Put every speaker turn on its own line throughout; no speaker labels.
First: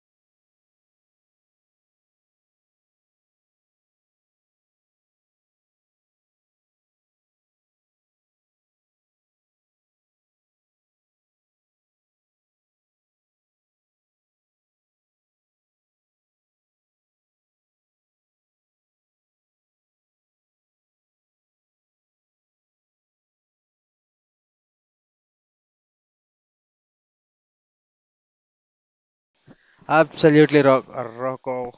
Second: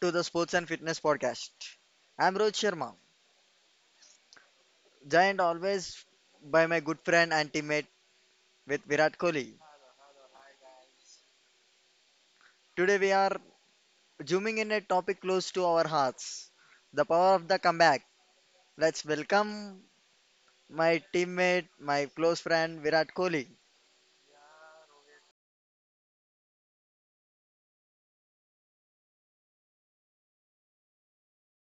to the Sports and Fitness Podcast. I'm Rohit Sharma, joined always by my good friend and teammate with Virat Kohli. Today, we are zooming in a topic close to our hearts, the power of the comeback. Let's welcome my teammate, my close friend Virat Kohli.
Absolutely, Ro- uh, Rocco,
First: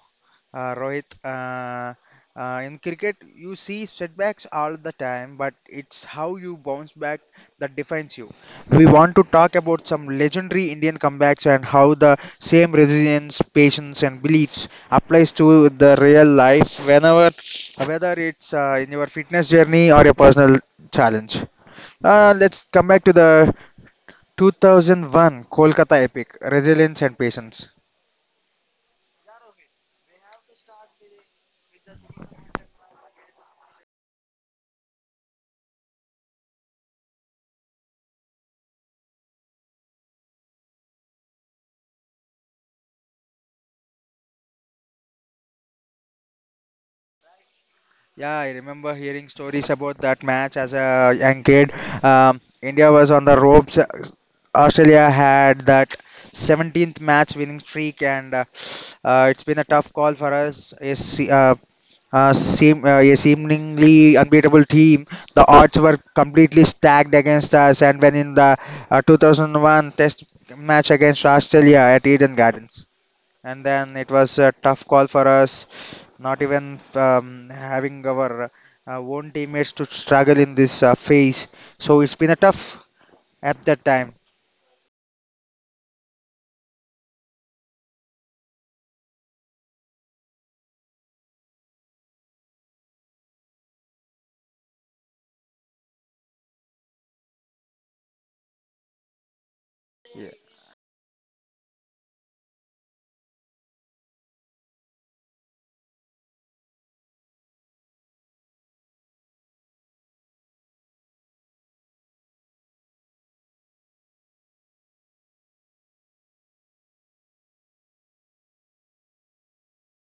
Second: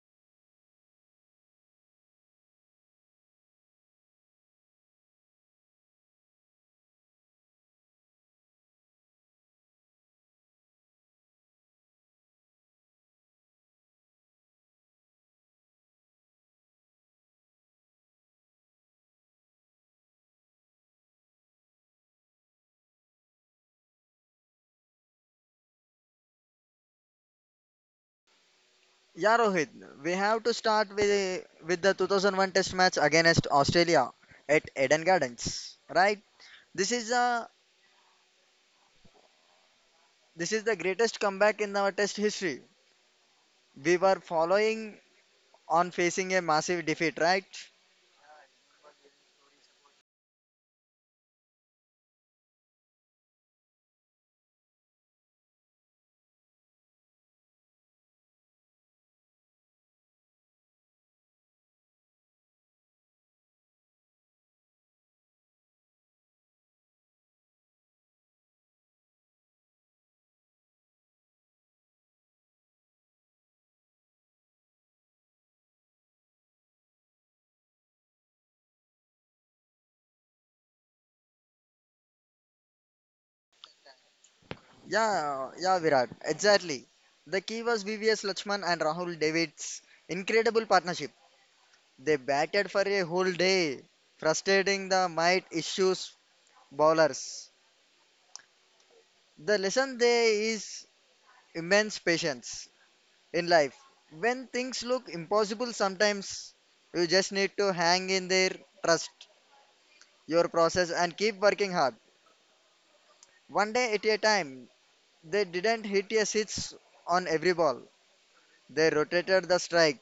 uh, Rohit. In cricket, you see setbacks all the time, but it's how you bounce back that defines you. We want to talk about some legendary Indian comebacks and how the same resilience, patience, and beliefs applies to the real life, whether it's in your fitness journey or your personal challenge. Let's come back to the 2001 Kolkata epic, resilience and patience.
Yeah, Rohit, we have to start with the 2001 Test match against Australia at Eden Gardens, right? This is a this is the greatest comeback in our Test history. We were following on, facing a massive defeat, right?
Yeah, I remember hearing stories about that match as a young kid. India was on the ropes. Australia had that 17th match winning streak, and it's been a tough call for us. A seemingly unbeatable team. The odds were completely stacked against us, and when in the 2001 Test match against Australia at Eden Gardens and then it was a tough call for us. Not even having our own teammates to struggle in this phase, so it's been a tough at that time.
Yeah, yeah, Virat, exactly. The key was VVS Lakshman and Rahul David's incredible partnership. They batted for a whole day, frustrating the might issues bowlers. The lesson there is immense patience in life. When things look impossible, sometimes you just need to hang in there, trust your process, and keep working hard. One day at a time. They didn't hit a six on every ball. They rotated the strike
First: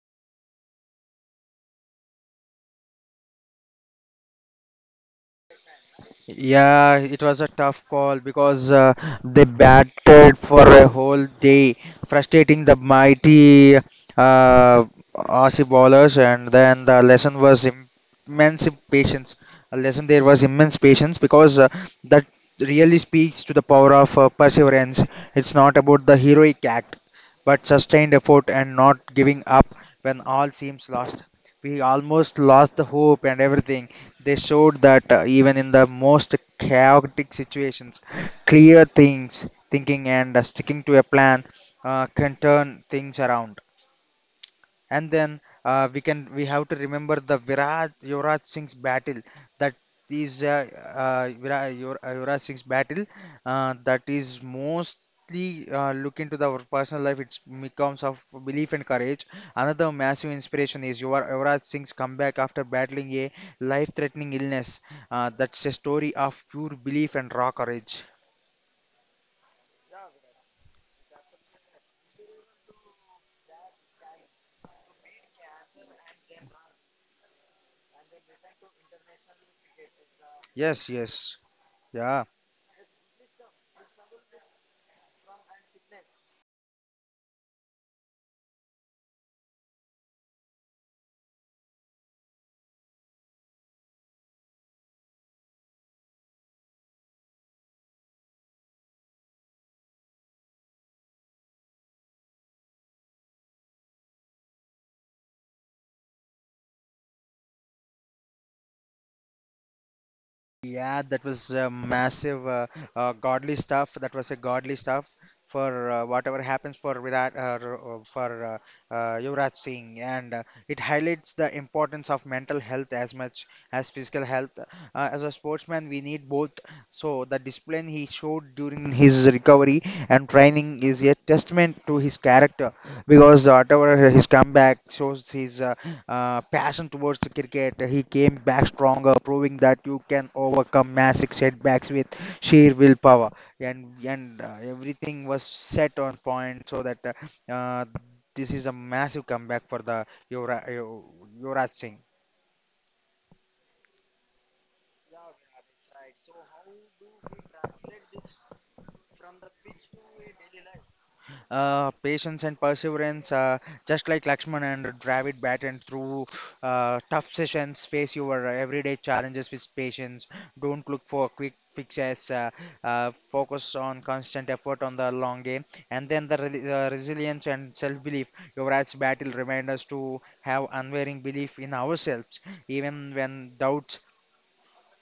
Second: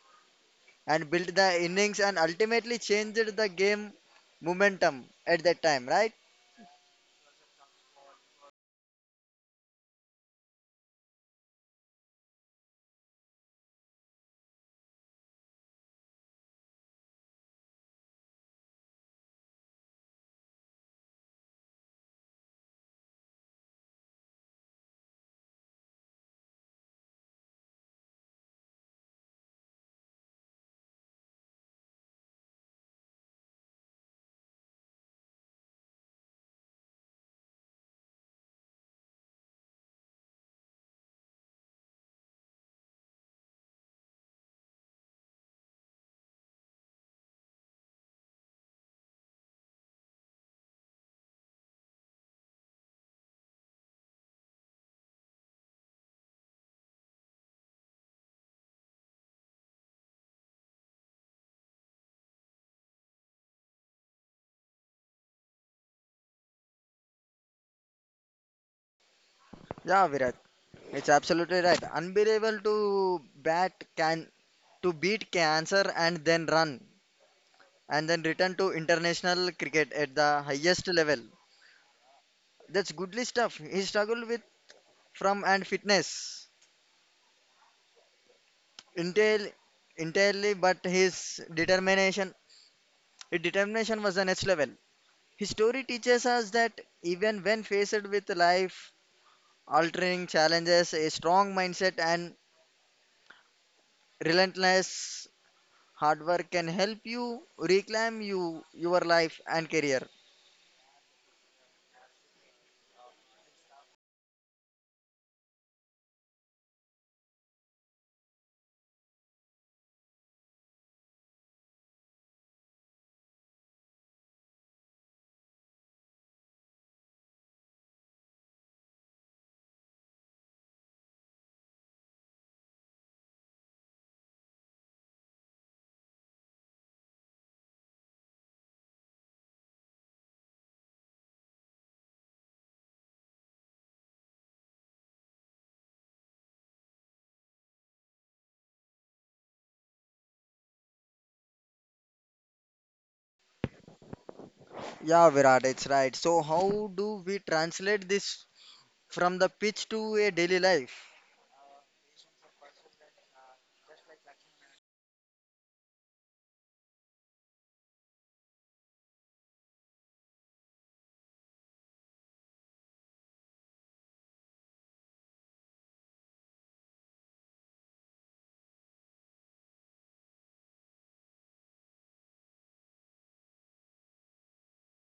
and built the innings and ultimately changed the game momentum at that time, right?
Yeah, it was a tough call because they batted for a whole day, frustrating the mighty uh, Aussie bowlers. And then the lesson was immense patience. A lesson there was immense patience because that really speaks to the power of perseverance. It's not about the heroic act, but sustained effort and not giving up when all seems lost. We almost lost the hope and everything. They showed that even in the most chaotic situations, clear things, thinking and sticking to a plan can turn things around. And then we have to remember the Viraj Yuvraj Singh's battle that is Yuvraj Singh's battle that is mostly look into our personal life. It's becomes of belief and courage. Another massive inspiration is Yuvraj Singh's comeback after battling a life-threatening illness. That's a story of pure belief and raw courage.
Yeah, Virat. It's absolutely right. Unbelievable to bat can to beat cancer and then return to international cricket at the highest
Yes,
level.
yes, yeah.
That's goodly stuff. He struggled with from and fitness entirely, entirely, but his determination was the next level. History teaches us that even when faced with life altering challenges, a strong mindset and relentless hard work can help you reclaim your life and career.
Yeah, that was a massive godly stuff. That was a godly stuff for whatever happens for Yuvraj Singh, and it highlights the importance of mental health as much as physical health. As a sportsman, we need both. So the discipline he showed during his recovery and training is a testament to his character, because whatever his comeback shows his passion towards cricket. He came back stronger, proving that you can overcome massive setbacks with sheer willpower. And everything was set on point so that uh, this is a massive comeback for the Yuvraj Singh.
Yeah, Virat, it's right. So how do we translate this from the pitch to a daily life?
Patience and perseverance, just like Lakshman and Dravid battled through tough sessions, face your everyday challenges with patience. Don't look for quick fixes. Focus on constant effort on the long game, and then the resilience and self-belief. Your Yuvraj's battle remind us to have unwavering belief in ourselves, even when doubts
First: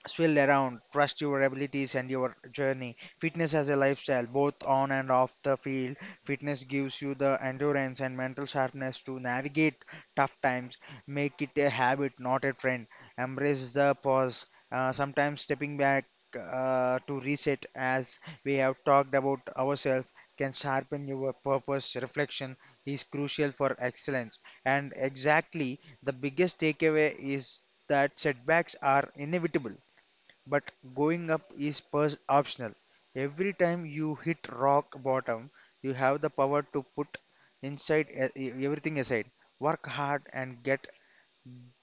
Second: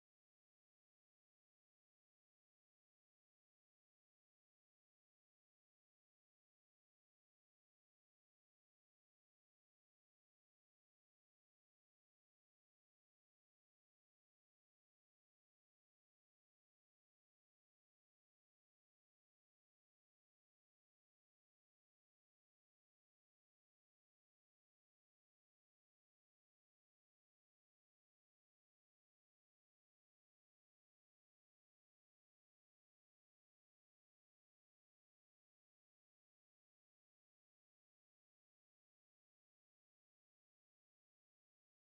swirled around. Trust your abilities and your journey. Fitness as a lifestyle, both on and off the field. Fitness gives you the endurance and mental sharpness to navigate tough times. Make it a habit, not a trend. Embrace the pause. Sometimes stepping back to reset, as we have talked about ourselves, can sharpen your purpose. Reflection is crucial for excellence. And exactly the biggest takeaway is that setbacks are inevitable, but going up is optional. Every time you hit rock bottom, you have the power to put inside everything aside, work hard and get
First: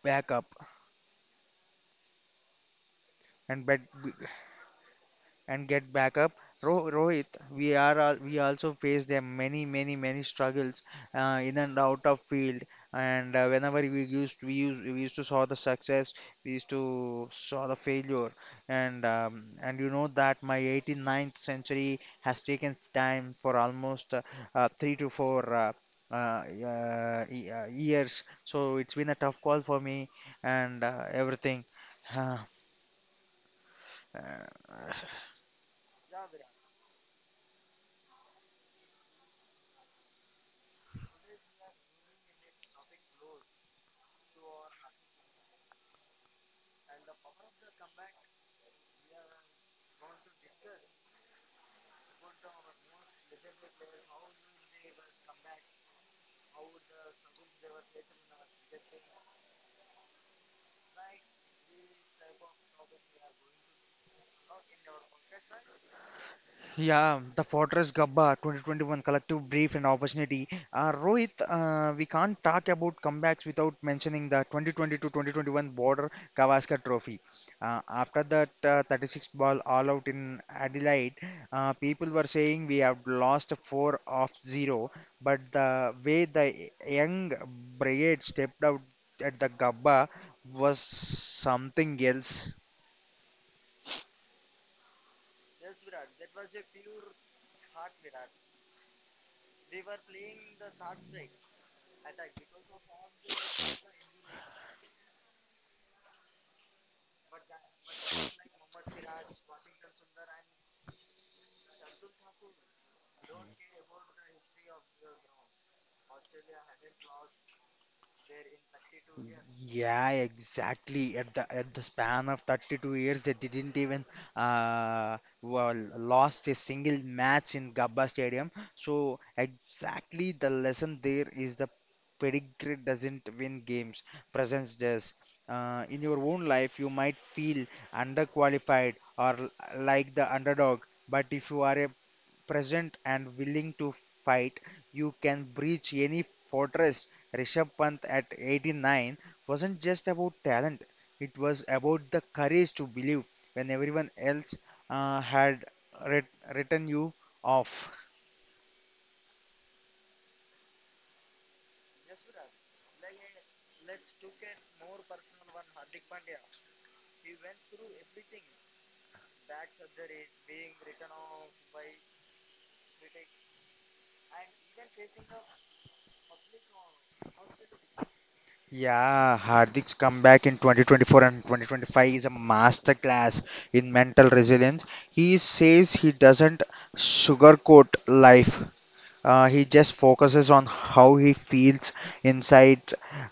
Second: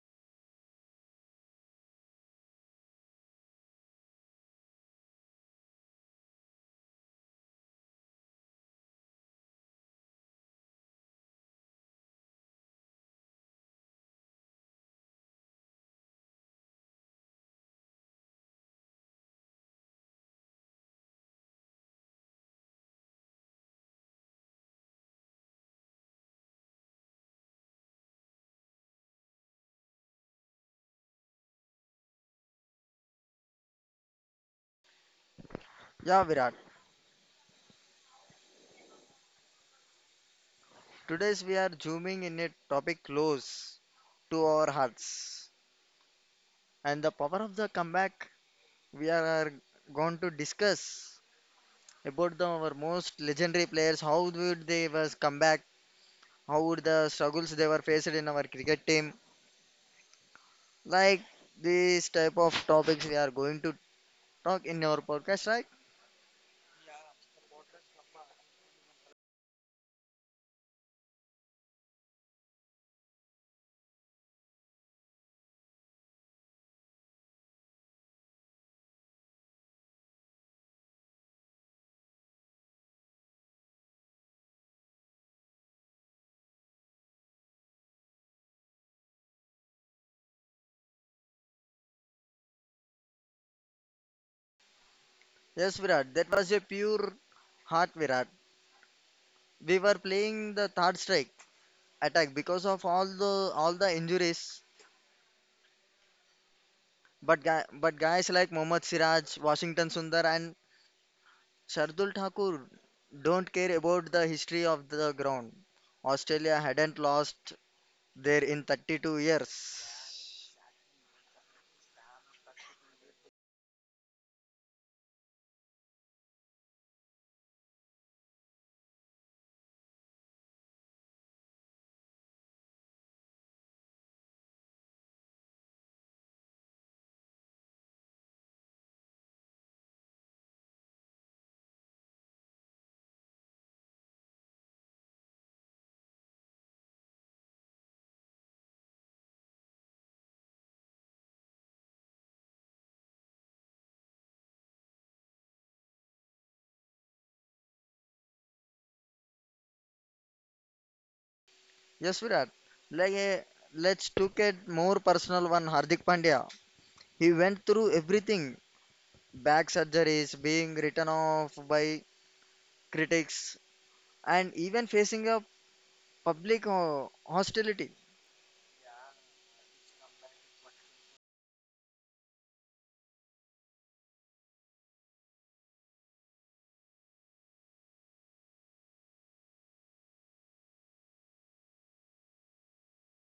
back up. And but and get back up. Ro Rohit, we also face them many, many, many struggles in and out of field. And whenever we used to saw the success, we used to saw the failure. And you know that my 89th century has taken time for almost three to four years, so it's been a tough call for me and everything. Uh,
Yeah, Virat. Today's we are zooming in a topic close to our hearts and the power of the comeback. We are going to discuss about the, our most legendary players, how would they was come back, how would the struggles they were faced in our cricket team. Like these type of topics we are going to talk in our podcast, right?
Yeah, the Fortress Gabba 2021 collective brief and opportunity. Rohit, we can't talk about comebacks without mentioning the 2020-2021 to 2021 Border Gavaskar Trophy. After that 36 ball all out in Adelaide, people were saying we have lost 4 of 0, but the way the young brigade stepped out at the Gabba was something else.
Yes, Virat, that was a pure heart, Virat. We were playing the third strike attack because of all the injuries. But guys like Mohammad Siraj, Washington Sundar, and Shardul Thakur don't care about the history of the ground. Australia hadn't lost there in 32 years.
Yeah, exactly. At the span of 32 years, they didn't even well, lost a single match in Gabba Stadium. So exactly the lesson there is the pedigree doesn't win games, presence does. In your own life, you might feel underqualified or like the underdog, but if you are present and willing to fight, you can breach any fortress. Rishabh Pant at 89 wasn't just about talent, it was about the courage to believe when everyone else had written you off.
Yes, Virat. Like, let's look at more personal one. Hardik Pandya. He went through everything: back surgeries, being written off by critics, and even facing a public hostility.
Yeah, Hardik's comeback in 2024 and 2025 is a masterclass in mental resilience. He says he doesn't sugarcoat life. He just focuses on how he feels inside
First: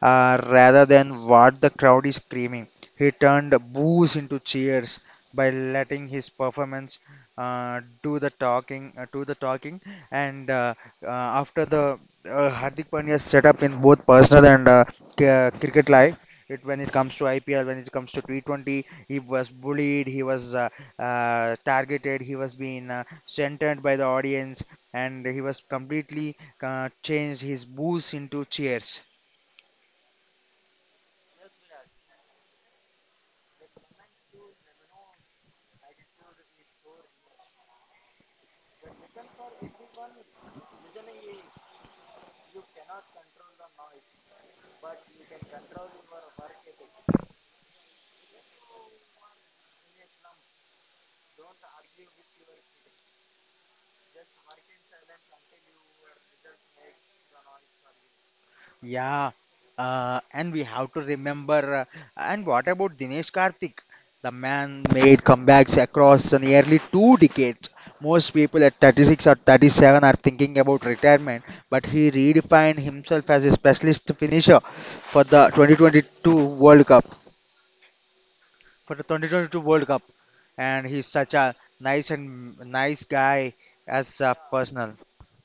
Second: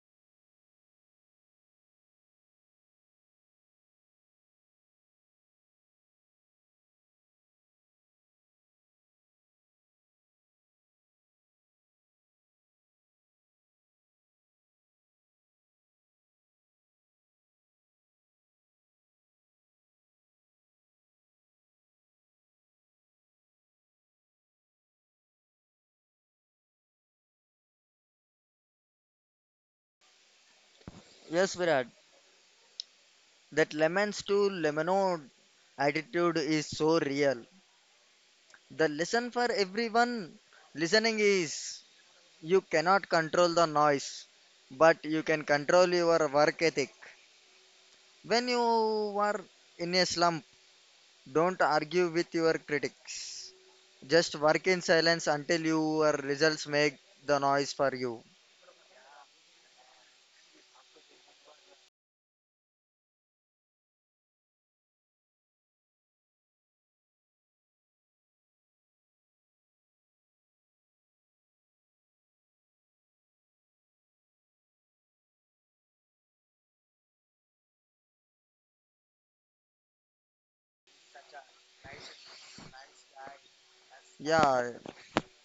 rather than what the crowd is screaming. He turned boos into cheers by letting his performance do the talking, and after the Hardik Pandya's setup in both personal and cricket life. It, when it comes to IPL, when it comes to T20, he was bullied, he was targeted, he was being centered by the audience, and he was completely changed his booze into cheers.
Yes, Virat. That lemons to lemonade attitude is so real. The lesson for everyone listening is: you cannot control the noise, but you can control your work ethic. When you are in a slump, don't argue with your critics. Just work in silence until your results make the noise for you.
Yeah, and we have to remember. And what about Dinesh Karthik? The man made comebacks across nearly two decades. Most people at 36 or 37 are thinking about retirement, but he redefined himself as a specialist finisher for the 2022 World Cup. For the 2022 World Cup, and he's such a nice and nice guy as a
Yeah,
personal.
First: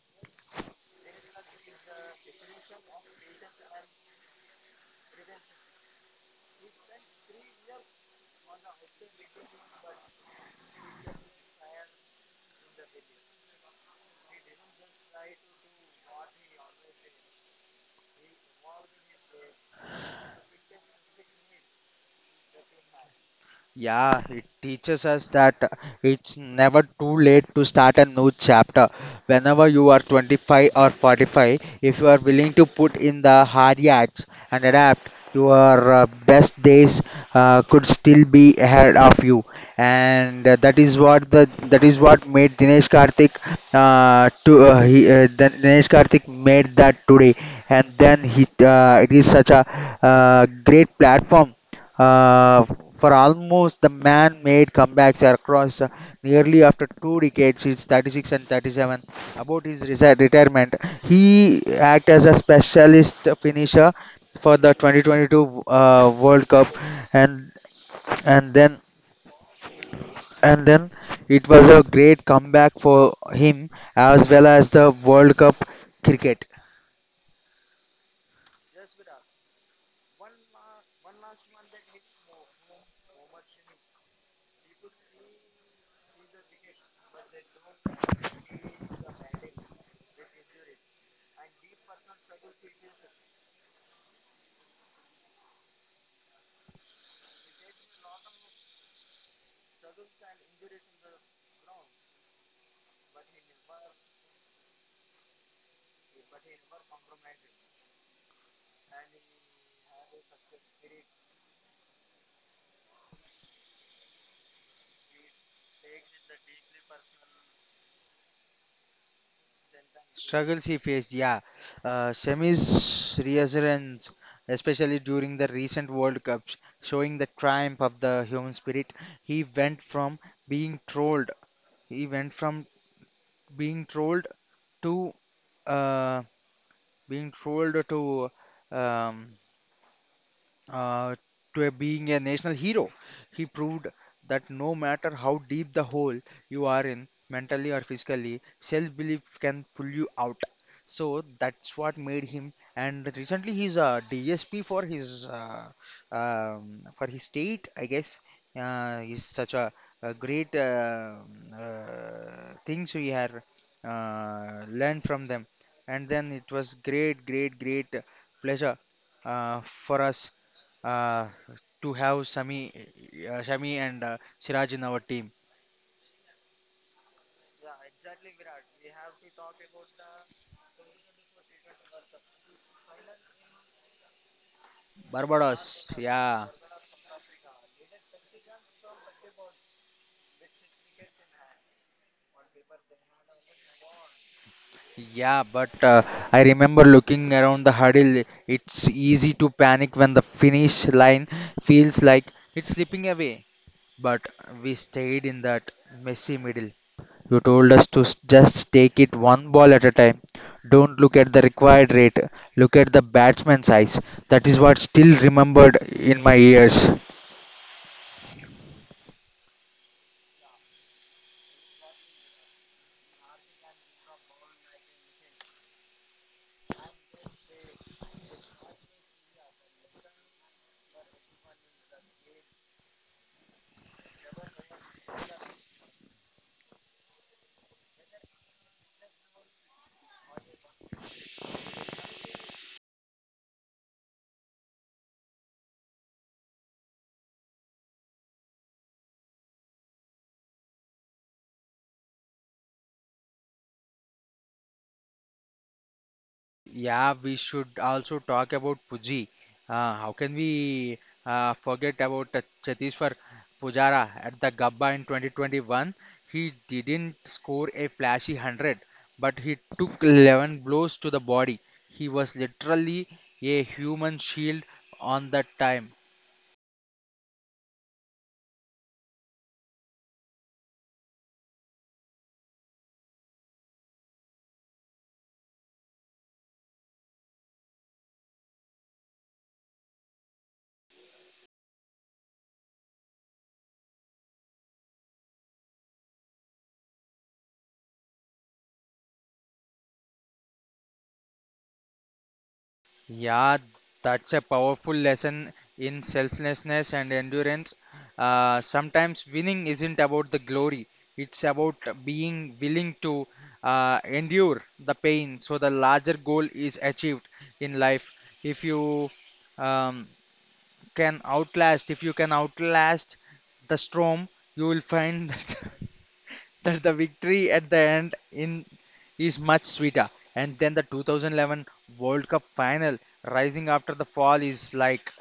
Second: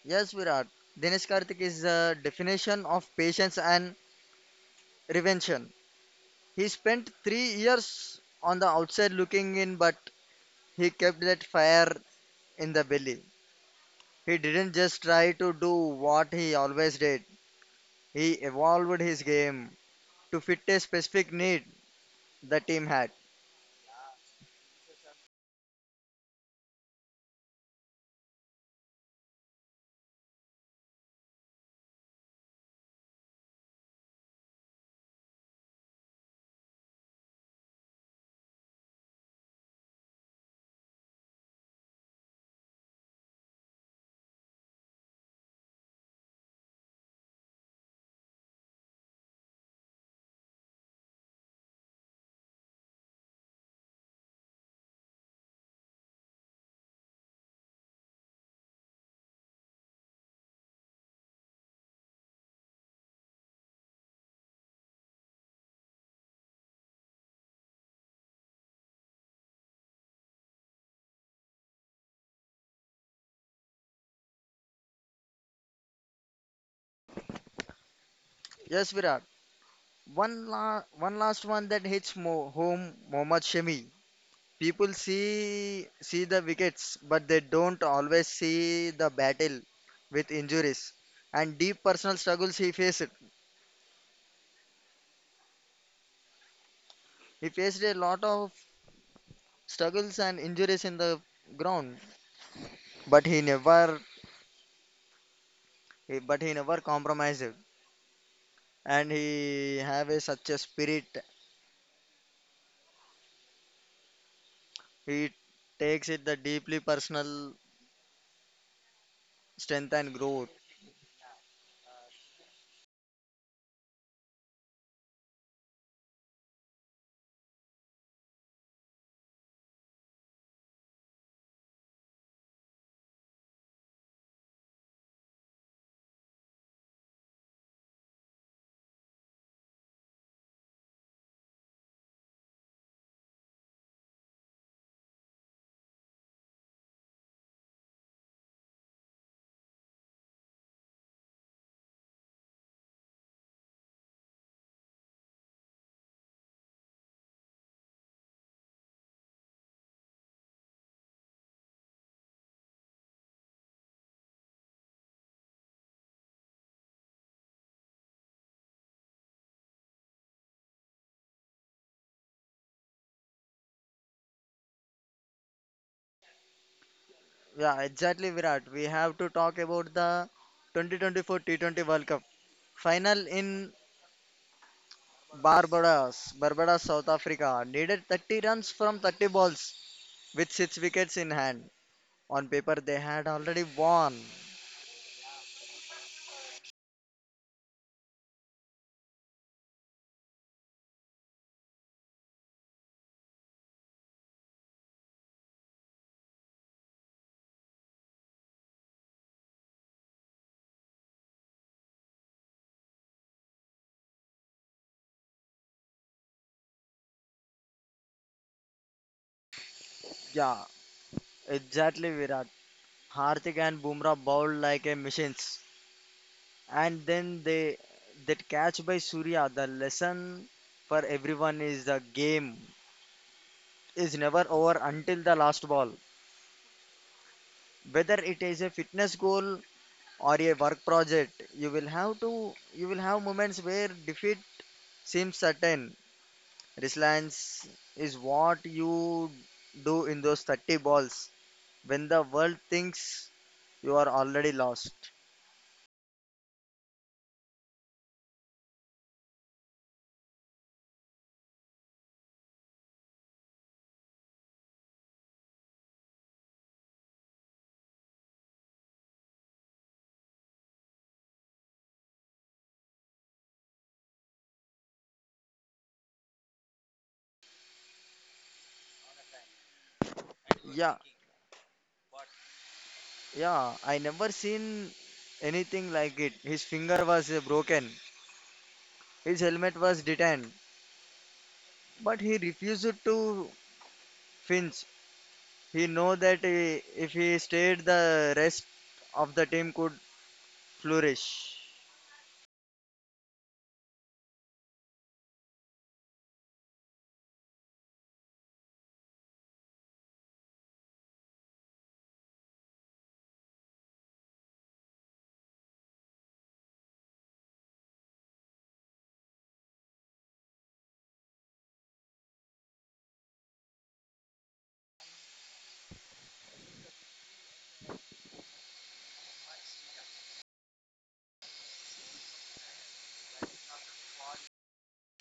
yes, Virat. Dinesh Karthik is the definition of patience and reinvention. He spent three years on the outside looking in, but he kept that fire in the belly. He didn't just try to do what he always did, he evolved his game to fit a specific need the team had.
Yeah, it teaches us that it's never too late to start a new chapter. Whenever you are 25 or 45, if you are willing to put in the hard yards and adapt, your best days could still be ahead of you. And that is what the that is what made Dinesh Karthik to he, Dinesh Karthik made that today. And then he it is such a great platform uh, for almost the man-made comebacks across nearly after two decades, he's 36 and 37. About his retirement, he act as a specialist finisher for the 2022 World Cup, and and then and then it was a great comeback for him as well as the World Cup cricket.
Yes, Virat. One last one that hits mo home, Mohammad Shami. People see the wickets, but they don't always see the battle with injuries and deep personal struggles he faced. He faced a lot of struggles and injuries in the ground, but he never compromised. And he have a, such a spirit. He takes it the deeply personal strength and growth.
Struggles he faced, yeah. Semi's reassurance, especially during the recent World Cups, showing the triumph of the human spirit. He went from being trolled, he went from being trolled to uh, being trolled to um, uh, to a being a national hero. He proved that no matter how deep the hole you are in, mentally or physically, self belief can pull you out. So that's what made him. And recently, he's a DSP for his state, I guess. He's such a great things we have learned from them. And then it was great, great, great pleasure for us uh, to have Shami and Siraj in our team.
Yeah, exactly, Virat. We have to talk about the 2024 T20 World Cup final in
Barbados,
Barbados.
yeah,
South Africa needed 30 runs from 30 balls with 6 wickets in hand. On paper, they had already won.
yeah. But I remember looking around the huddle. It's easy to panic when the finish line feels like it's slipping away. But we stayed in that messy middle. You told us to just take it one ball at a time. Don't look at the required rate. Look at the batsman's eyes. That is what still remembered in my ears.
Yeah, exactly, Virat. Hardik and Bumrah bowled like a machines. And then they that catch by Surya, the lesson for everyone is the game is never over until the last ball. Whether it is a fitness goal or a work project, you will have moments where defeat seems certain. Resilience is what you do in those 30 balls when the world thinks you are already lost.
Yeah, we should also talk about Puji. How can we forget about Chetishwar Pujara at the Gabba in 2021? He didn't score a flashy 100, but he took 11 blows to the body. He was literally a human shield on that time.
Yeah, yeah, I never seen anything like it. His finger was broken, his helmet was detained, but he refused to flinch. He know that if he stayed, the rest of the team could flourish.
Yeah, that's a powerful lesson in selflessness and endurance. Sometimes winning isn't about the glory, it's about being willing to endure the pain so the larger goal is achieved in life. If you um, if you can outlast the storm, you will find that the victory at the end in is much sweeter. And then the 2011 World Cup final, rising after the fall, is like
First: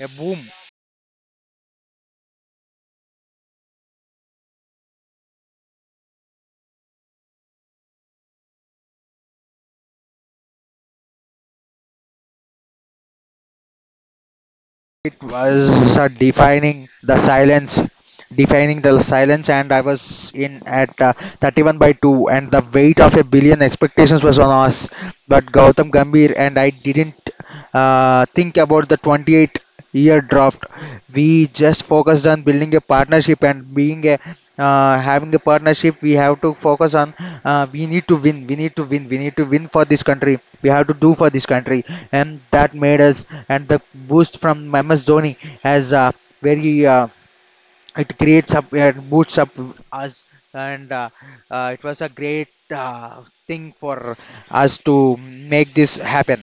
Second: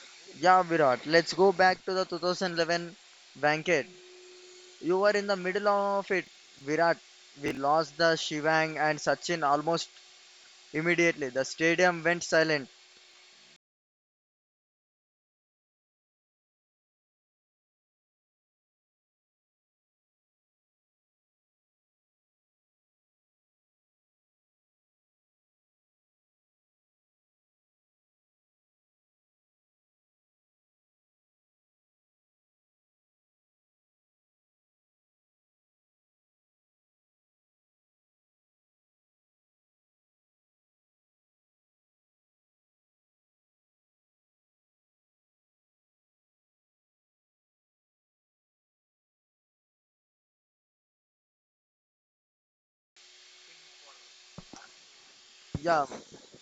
a boom.
Yeah, Virat, let's go back to the 2011 banquet. You were in the middle of it, Virat. We lost the Shivang and Sachin almost immediately. The stadium went silent.
It was defining the silence, and I was in at 31 by 2, and the weight of a billion expectations was on us. But Gautam Gambhir and I didn't think about the 28-year year draft. We just focused on building a partnership and being a having a partnership. We have to focus on we need to win, we need to win, we need to win for this country. We have to do for this country, and that made us. And the boost from ms dhoni has very it creates up and boosts up us. And it was a great thing for us to make
Yeah,
this happen.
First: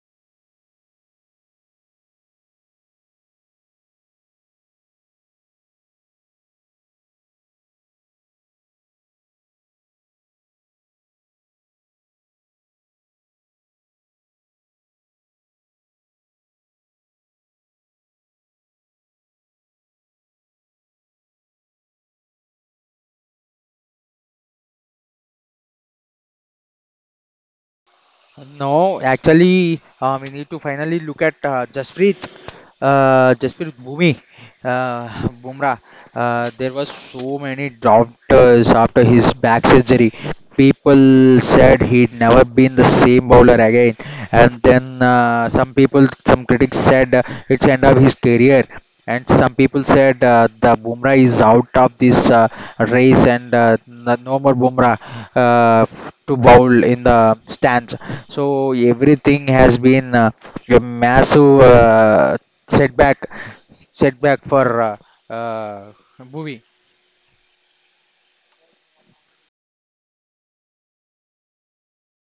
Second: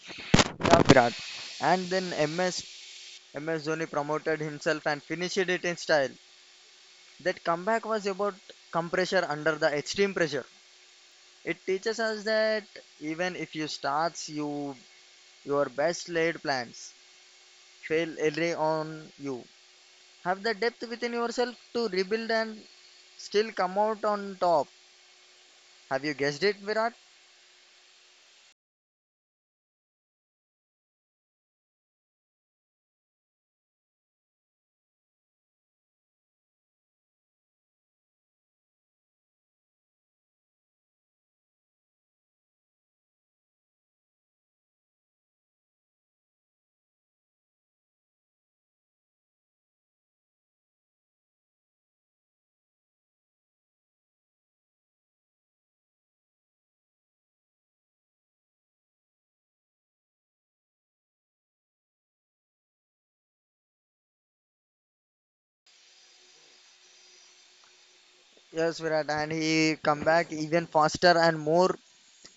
yeah, Virat. And then M S. M S. Dhoni promoted himself and finished it in style. That comeback was about compressure under the extreme pressure. It teaches us that even if you starts you your best laid plans fail early on, you have the depth within yourself to rebuild and still come out on top. Have you guessed it, Virat?
No, actually, we need to finally look at Jasprit uh, Bumrah. There was so many doubters after his back surgery. People said he'd never been the same bowler again, and then some people, some critics said it's end of his career, and some people said the Bumrah is out of this race, and no no more Bumrah to bowl in the stands. So everything has been a massive setback, setback for uh, movie.
Yes, Virat, and he come back even faster and more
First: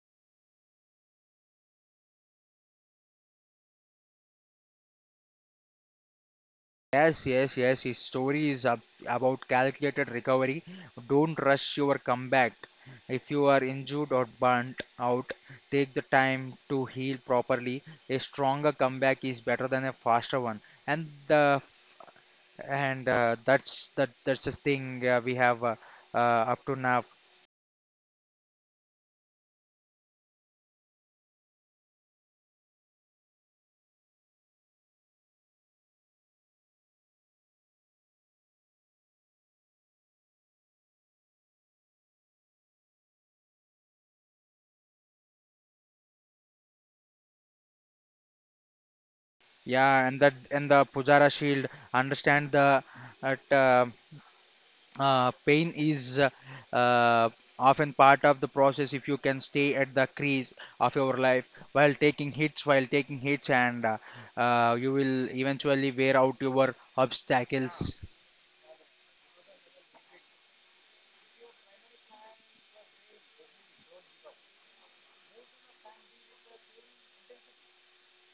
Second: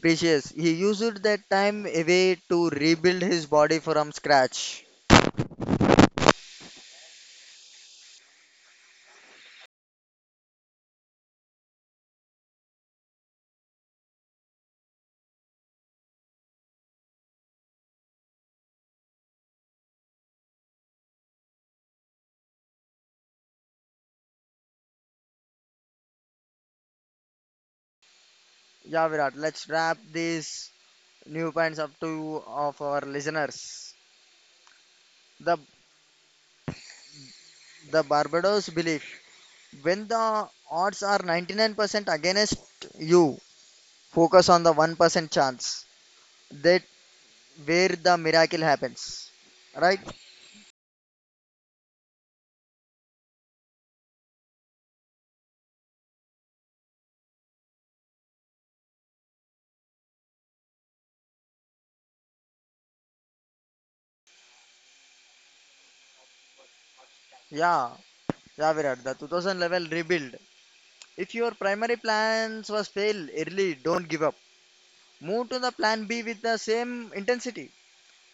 precious. He used that time away to rebuild his body from scratch.
Yes, yes, yes. His story is ab about calculated recovery. Don't rush your comeback. If you are injured or burnt out, take the time to heal properly. A stronger comeback is better than a faster one. And the and that's the thing we have up to now.
Yeah, Virat, let's wrap these new points up to of our listeners. The the Barbados belief: when the odds are 99% against you, focus on the 1% chance. They where the miracle happens. Right?
Yeah, and that and the Pujara shield understand the that, pain is uh, often part of the process. If you can stay at the crease of your life while taking hits, and you will eventually wear out your
Yeah,
obstacles.
yeah, Virat. The 2000 level rebuild. If your primary plans was fail early, don't give up. Move to the plan B with the same intensity.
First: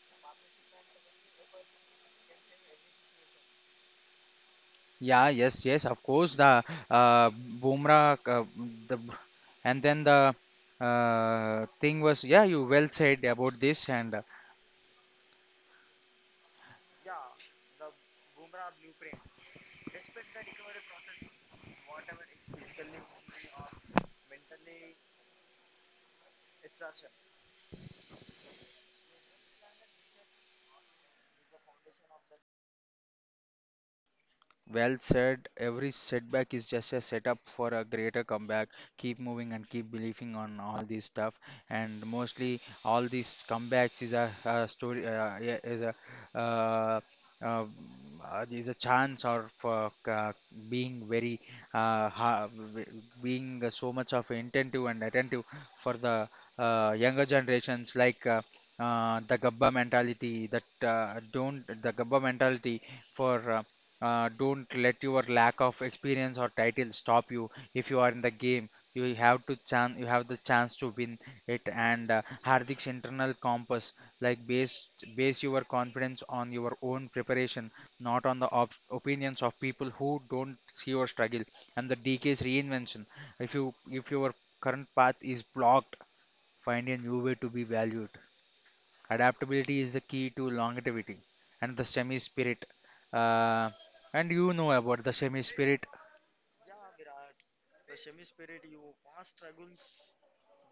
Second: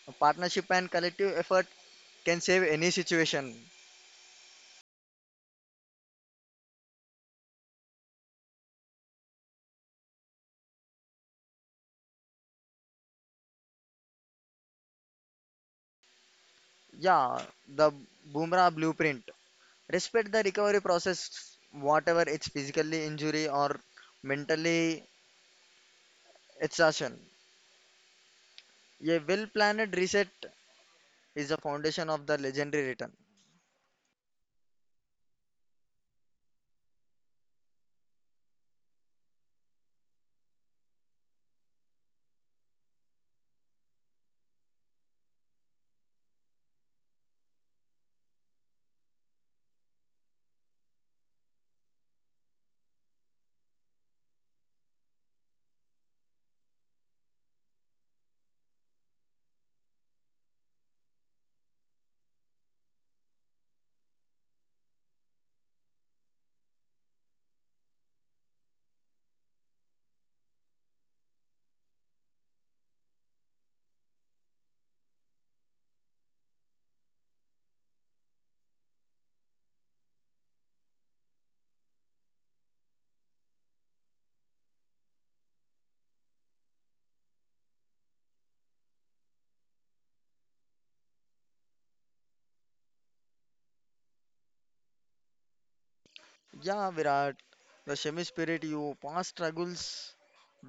A partnership and collective effort can save any situation.
Yeah, yes, yes, of course. The Bumrah, the and then the thing was, yeah, you well said about this, and
Yeah, the Bumrah blueprint. Respect the recovery process, whatever it's physically injury or mentally exhaustion. A well planned reset is the foundation of the legendary return.
well said. Every setback is just a setup for a greater comeback. Keep moving and keep believing on all this stuff. And mostly, all these comebacks is a story, yeah, uh, uh, is a chance or for being very uh, ha- w- being so much of attentive and attentive for the younger generations like. The Gabba mentality that don't the Gabba mentality for don't let your lack of experience or title stop you. If you are in the game, you have to chance. You have the chance to win it. And Hardik's internal compass, like base your confidence on your own preparation, not on the opinions of people who don't see your struggle. And the DK's reinvention. If your current path is blocked, find a new way to be valued. Adaptability is the key to longevity and the semi spirit. Uh, and you know about the semi spirit.
Yeah, Virat, the Shami spirit, your past struggles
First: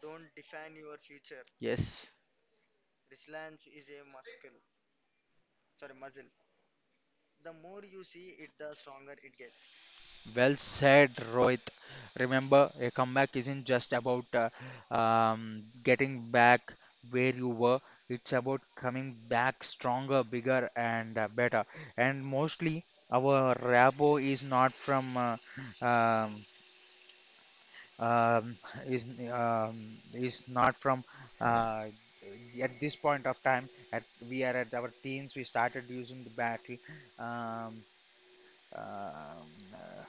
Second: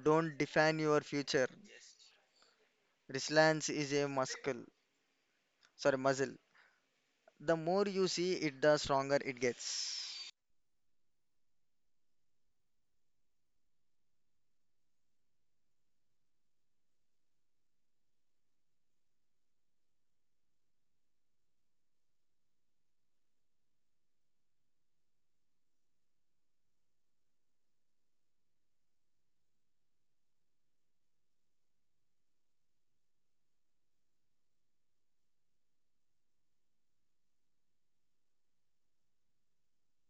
don't define your future.
Yes.
Resilience is a muscle, sorry, muscle. The more you see it, the stronger it gets.
Well said, Rohit. Remember, a comeback isn't just about getting back where you were. It's about coming back stronger, bigger, and better. And mostly, our rabo um, is is not from uh, at this point of time at. We are at our teens, we started using the battle um, um, uh,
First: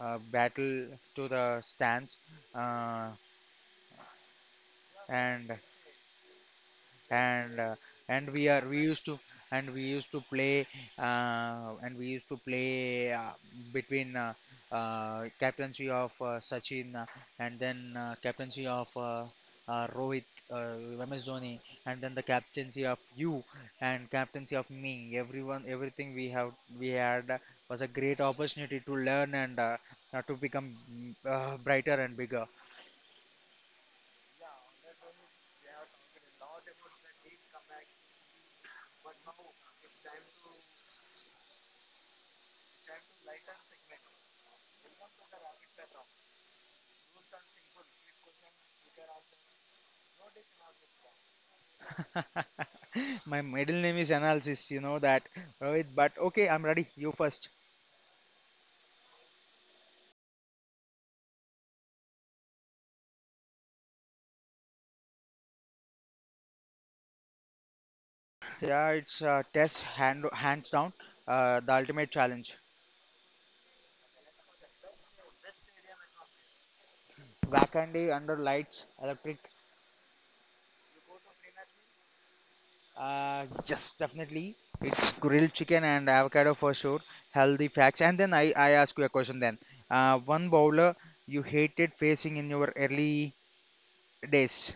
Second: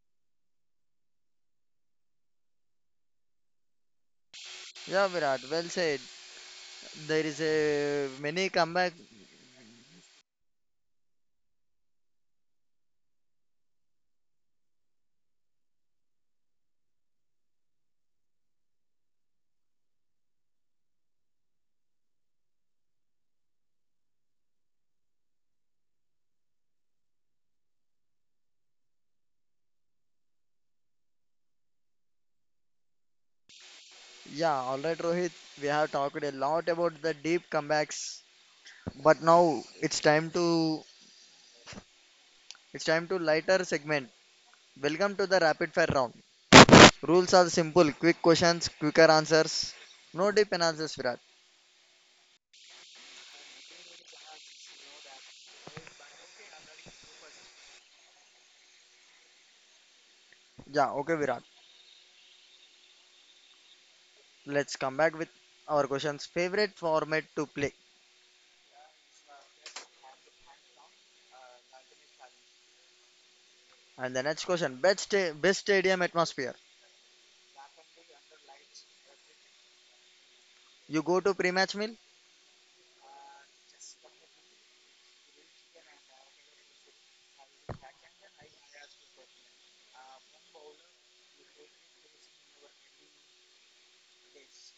battle to the stands uh,
Yeah, Virat,
and
well said. There is
and uh,
a
and we
many
are we
comeback.
used to, and we used to play and we used to play between captaincy of Sachin, and then captaincy of Rohit, MS Dhoni, and then the captaincy of you and captaincy of me. Everyone, everything we have we had was a great opportunity to learn, and to become brighter and bigger.
Yeah, all right, Rohit, we have talked a lot about the deep comebacks, but now it's time to lighter segment. Welcome to the rapid fire round. Rules are simple, quick questions, quicker answers. No deep analysis, Virat.
My middle name is Analysis, you know that, Rohit. But okay, I'm ready. You first.
Yeah, okay, Virat. Let's come back with our questions. Favorite format to play.
Yeah, it's test hand hands down. The ultimate challenge.
And the next question, best stadium atmosphere.
Wakandi under lights, electric.
You go to pre-match meal.
Yes, definitely. It's grilled chicken and avocado for sure. Healthy facts. And then I ask you a question then. One bowler you hated facing in your early days.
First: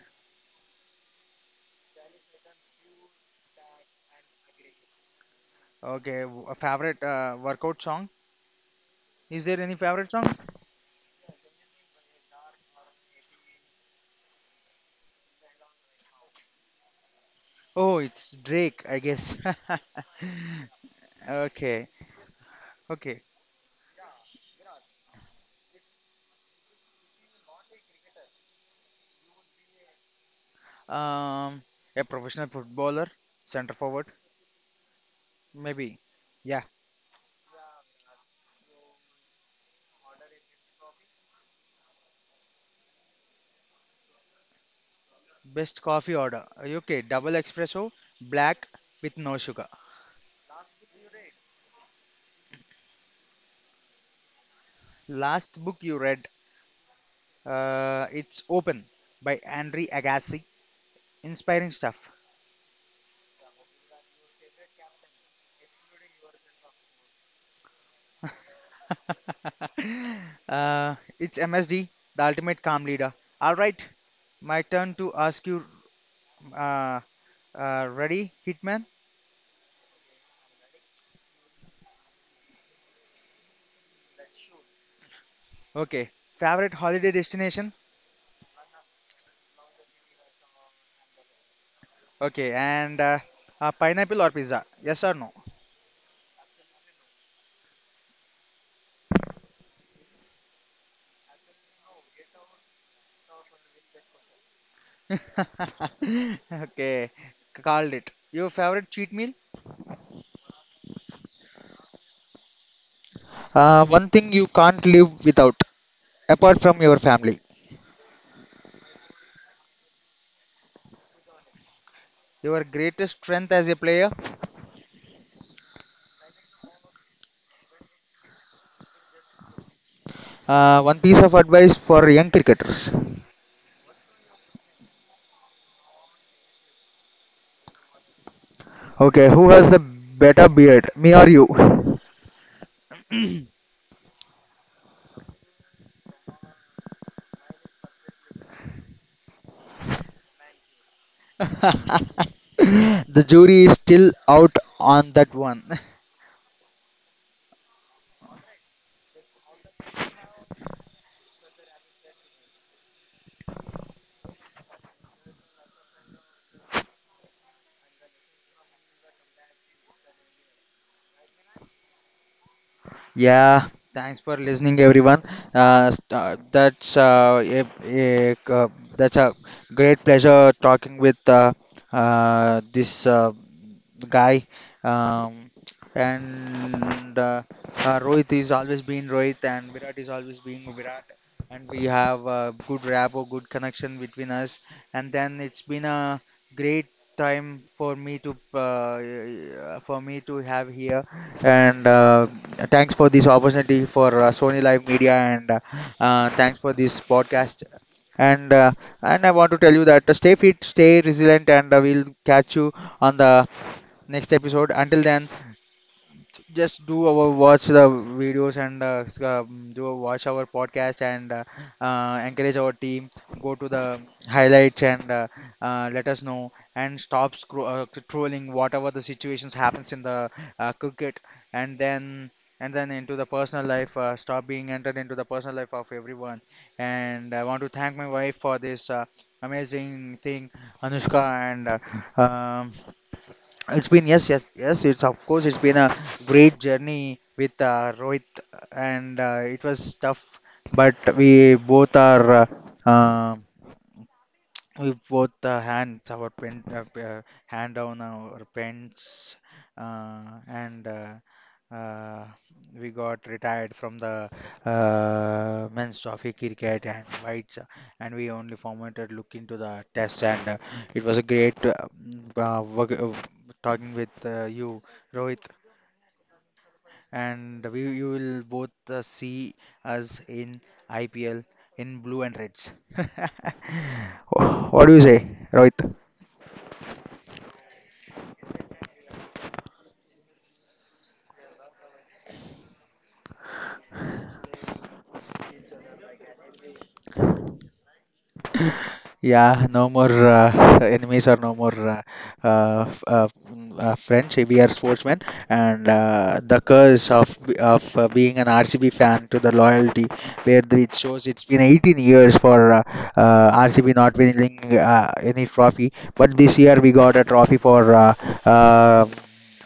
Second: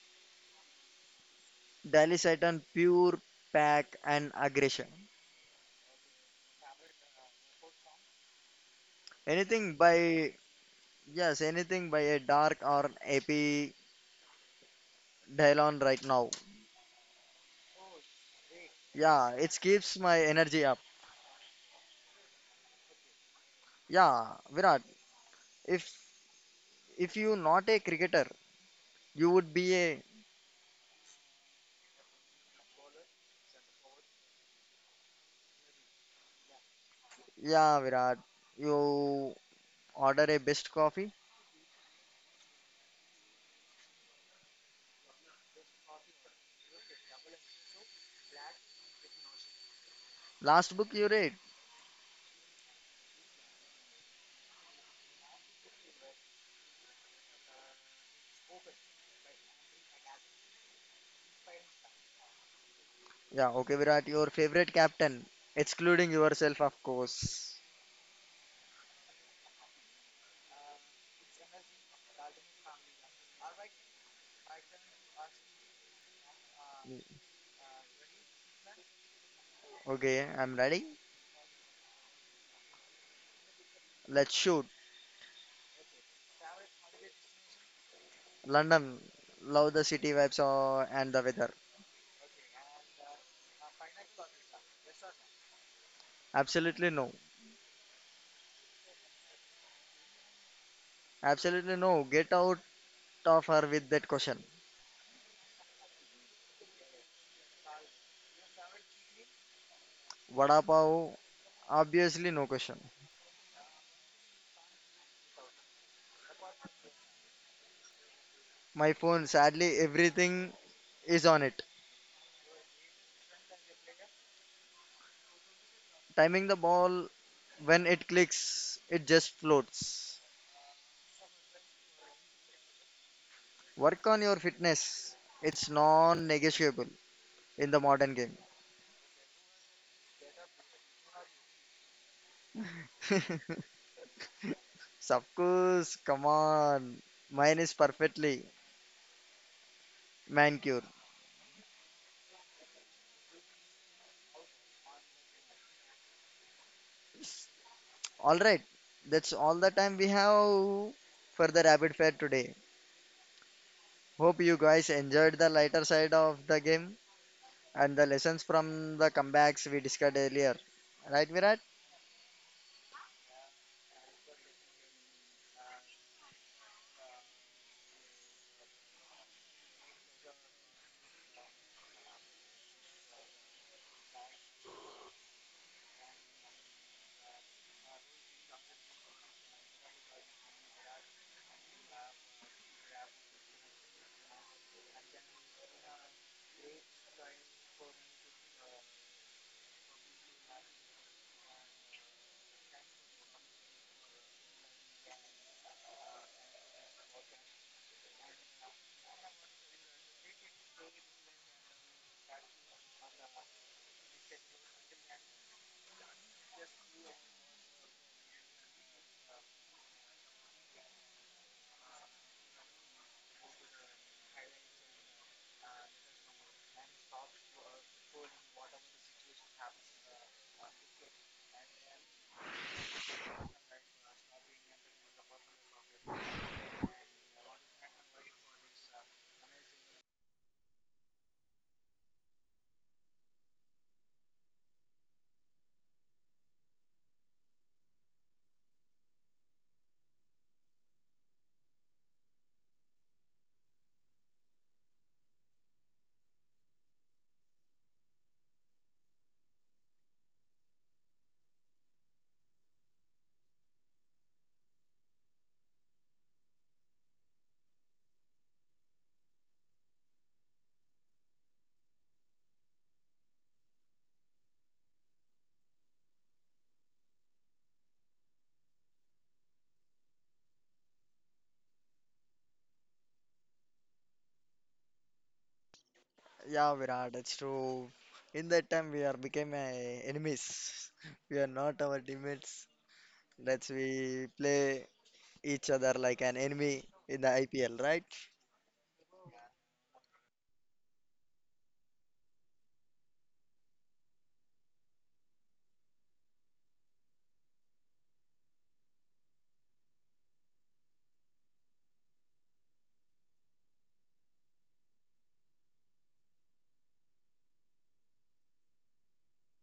Delhi Titan pure pack and aggression.
Okay, a favorite workout song. Is there any
Anything
favorite song?
by yes, anything by a dark or AP Dylon right now.
Oh, it's Drake, I
Yeah,
guess.
it keeps my energy up.
Okay, okay.
Yeah, Virat. If if you not a cricketer, you would be a
Um, a professional footballer, center forward, maybe. Yeah,
yeah, Virat. You order a best coffee.
best coffee order. Okay, double espresso, black with no sugar.
Last book you read.
Last book you read, it's Open by Andre Agassi. Inspiring stuff.
Yeah, okay, Virat, your favorite captain, excluding yourself, of course.
It's MSD, the ultimate calm leader. All right, my turn to ask you. Uh, Ready, Hitman?
Okay, I'm ready. Let's shoot.
Okay. Favorite holiday destination?
London, love the city vibes and the weather.
Okay. And pineapple or pizza? Yes or no?
Absolutely no. Absolutely no. Get out of her with that question.
Okay. Called it. Your favorite cheat meal?
Vada pav, obviously no question.
One thing you can't live without, apart from your family.
My phone, sadly, everything is on it.
Your greatest strength as a player?
Timing the ball, when it clicks, it just floats.
One piece of advice for young cricketers.
Work on your fitness. It's non-negotiable in the modern
Okay. Who has the better beard? Me or you?
game. Of course, come on. Mine is perfectly manicured.
The jury is still out on that one.
All right, that's all the time we have for the rapid fire today. Hope you guys enjoyed the lighter side of the game and the lessons from the comebacks we discussed earlier. Right, Virat?
Yeah, thanks for listening, everyone. That's that's a great pleasure talking with this guy. Um, and Rohit is always been Rohit, and Virat is always being Virat. And we have a good rapport, good connection between us. And then it's been a great time for me to have here, and thanks for this opportunity for Sony Live Media, and thanks for this podcast, and uh, and I want to tell you that stay fit, stay resilient, and we'll catch you on the next episode. Until then, just do our watch the videos, and do a watch our podcast, and encourage our team, go to the highlights, and let us know, and stop trolling whatever the situations happens in the cricket, and then and then into the personal life. Stop being entered into the personal life of everyone. And I want to thank my wife for this amazing thing, Anushka. And uh, um, it's been yes, yes, yes. It's of course it's been a great journey with Rohit, and it was tough, but we both are uh, we both hands our pen hand down our pens, and uh, we got retired from the men's trophy cricket and whites, and we only formatted look into the test. And it was a great work, talking with you, Rohit. And we you will both see us in IPL in blue and reds. What do you say, Rohit?
Yeah, Virat, it's true. In that time, we are became enemies. We are not our teammates. That's we play each other like an enemy in the IPL, right?
Yeah, no more enemies, or no more uh, f- uh, friends. We are sportsmen, and the curse of being an RCB fan to the loyalty, where it shows it's been 18 years for RCB not winning any trophy, but this year we got a trophy for um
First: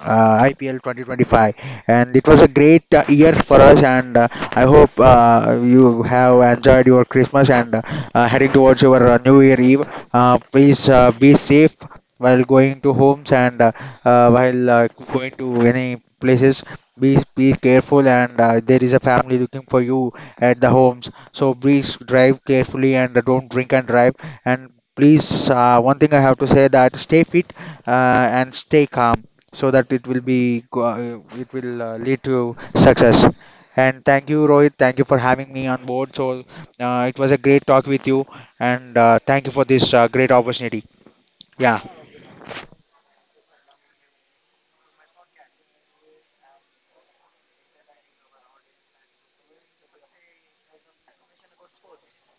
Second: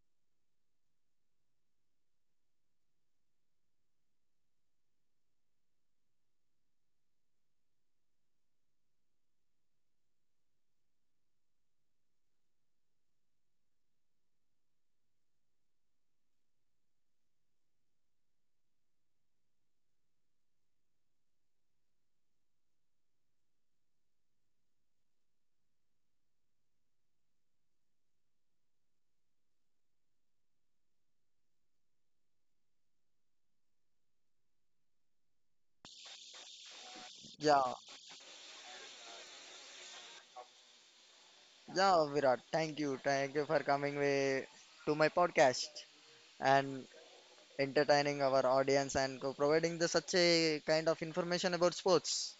IPL 2025, and it was a great year for us. And I hope you have enjoyed your Christmas, and. Heading towards your New Year Eve. Please be safe while going to homes, and while going to any places. Be careful, and there is a family looking for you at the homes. So please drive carefully, and don't drink and drive. And please, one thing I have to say that stay fit and stay calm, so that it will be it will lead to success. And thank you, Rohit. Thank you for having me on board. So it was a
Yeah,
great talk with you, and thank you for this great opportunity. Yeah.
yeah, Virat, thank you. Thank you for coming with, to my podcast and entertaining our audience and providing the such a kind of information about sports.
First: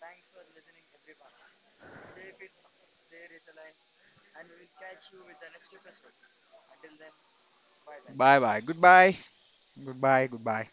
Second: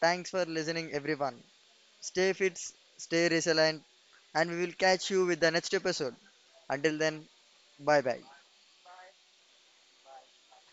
Thanks for listening, everyone. Stay fit, stay resilient, and we will catch you with the next episode. Until then, bye bye.
Bye bye. Goodbye. Goodbye. Goodbye.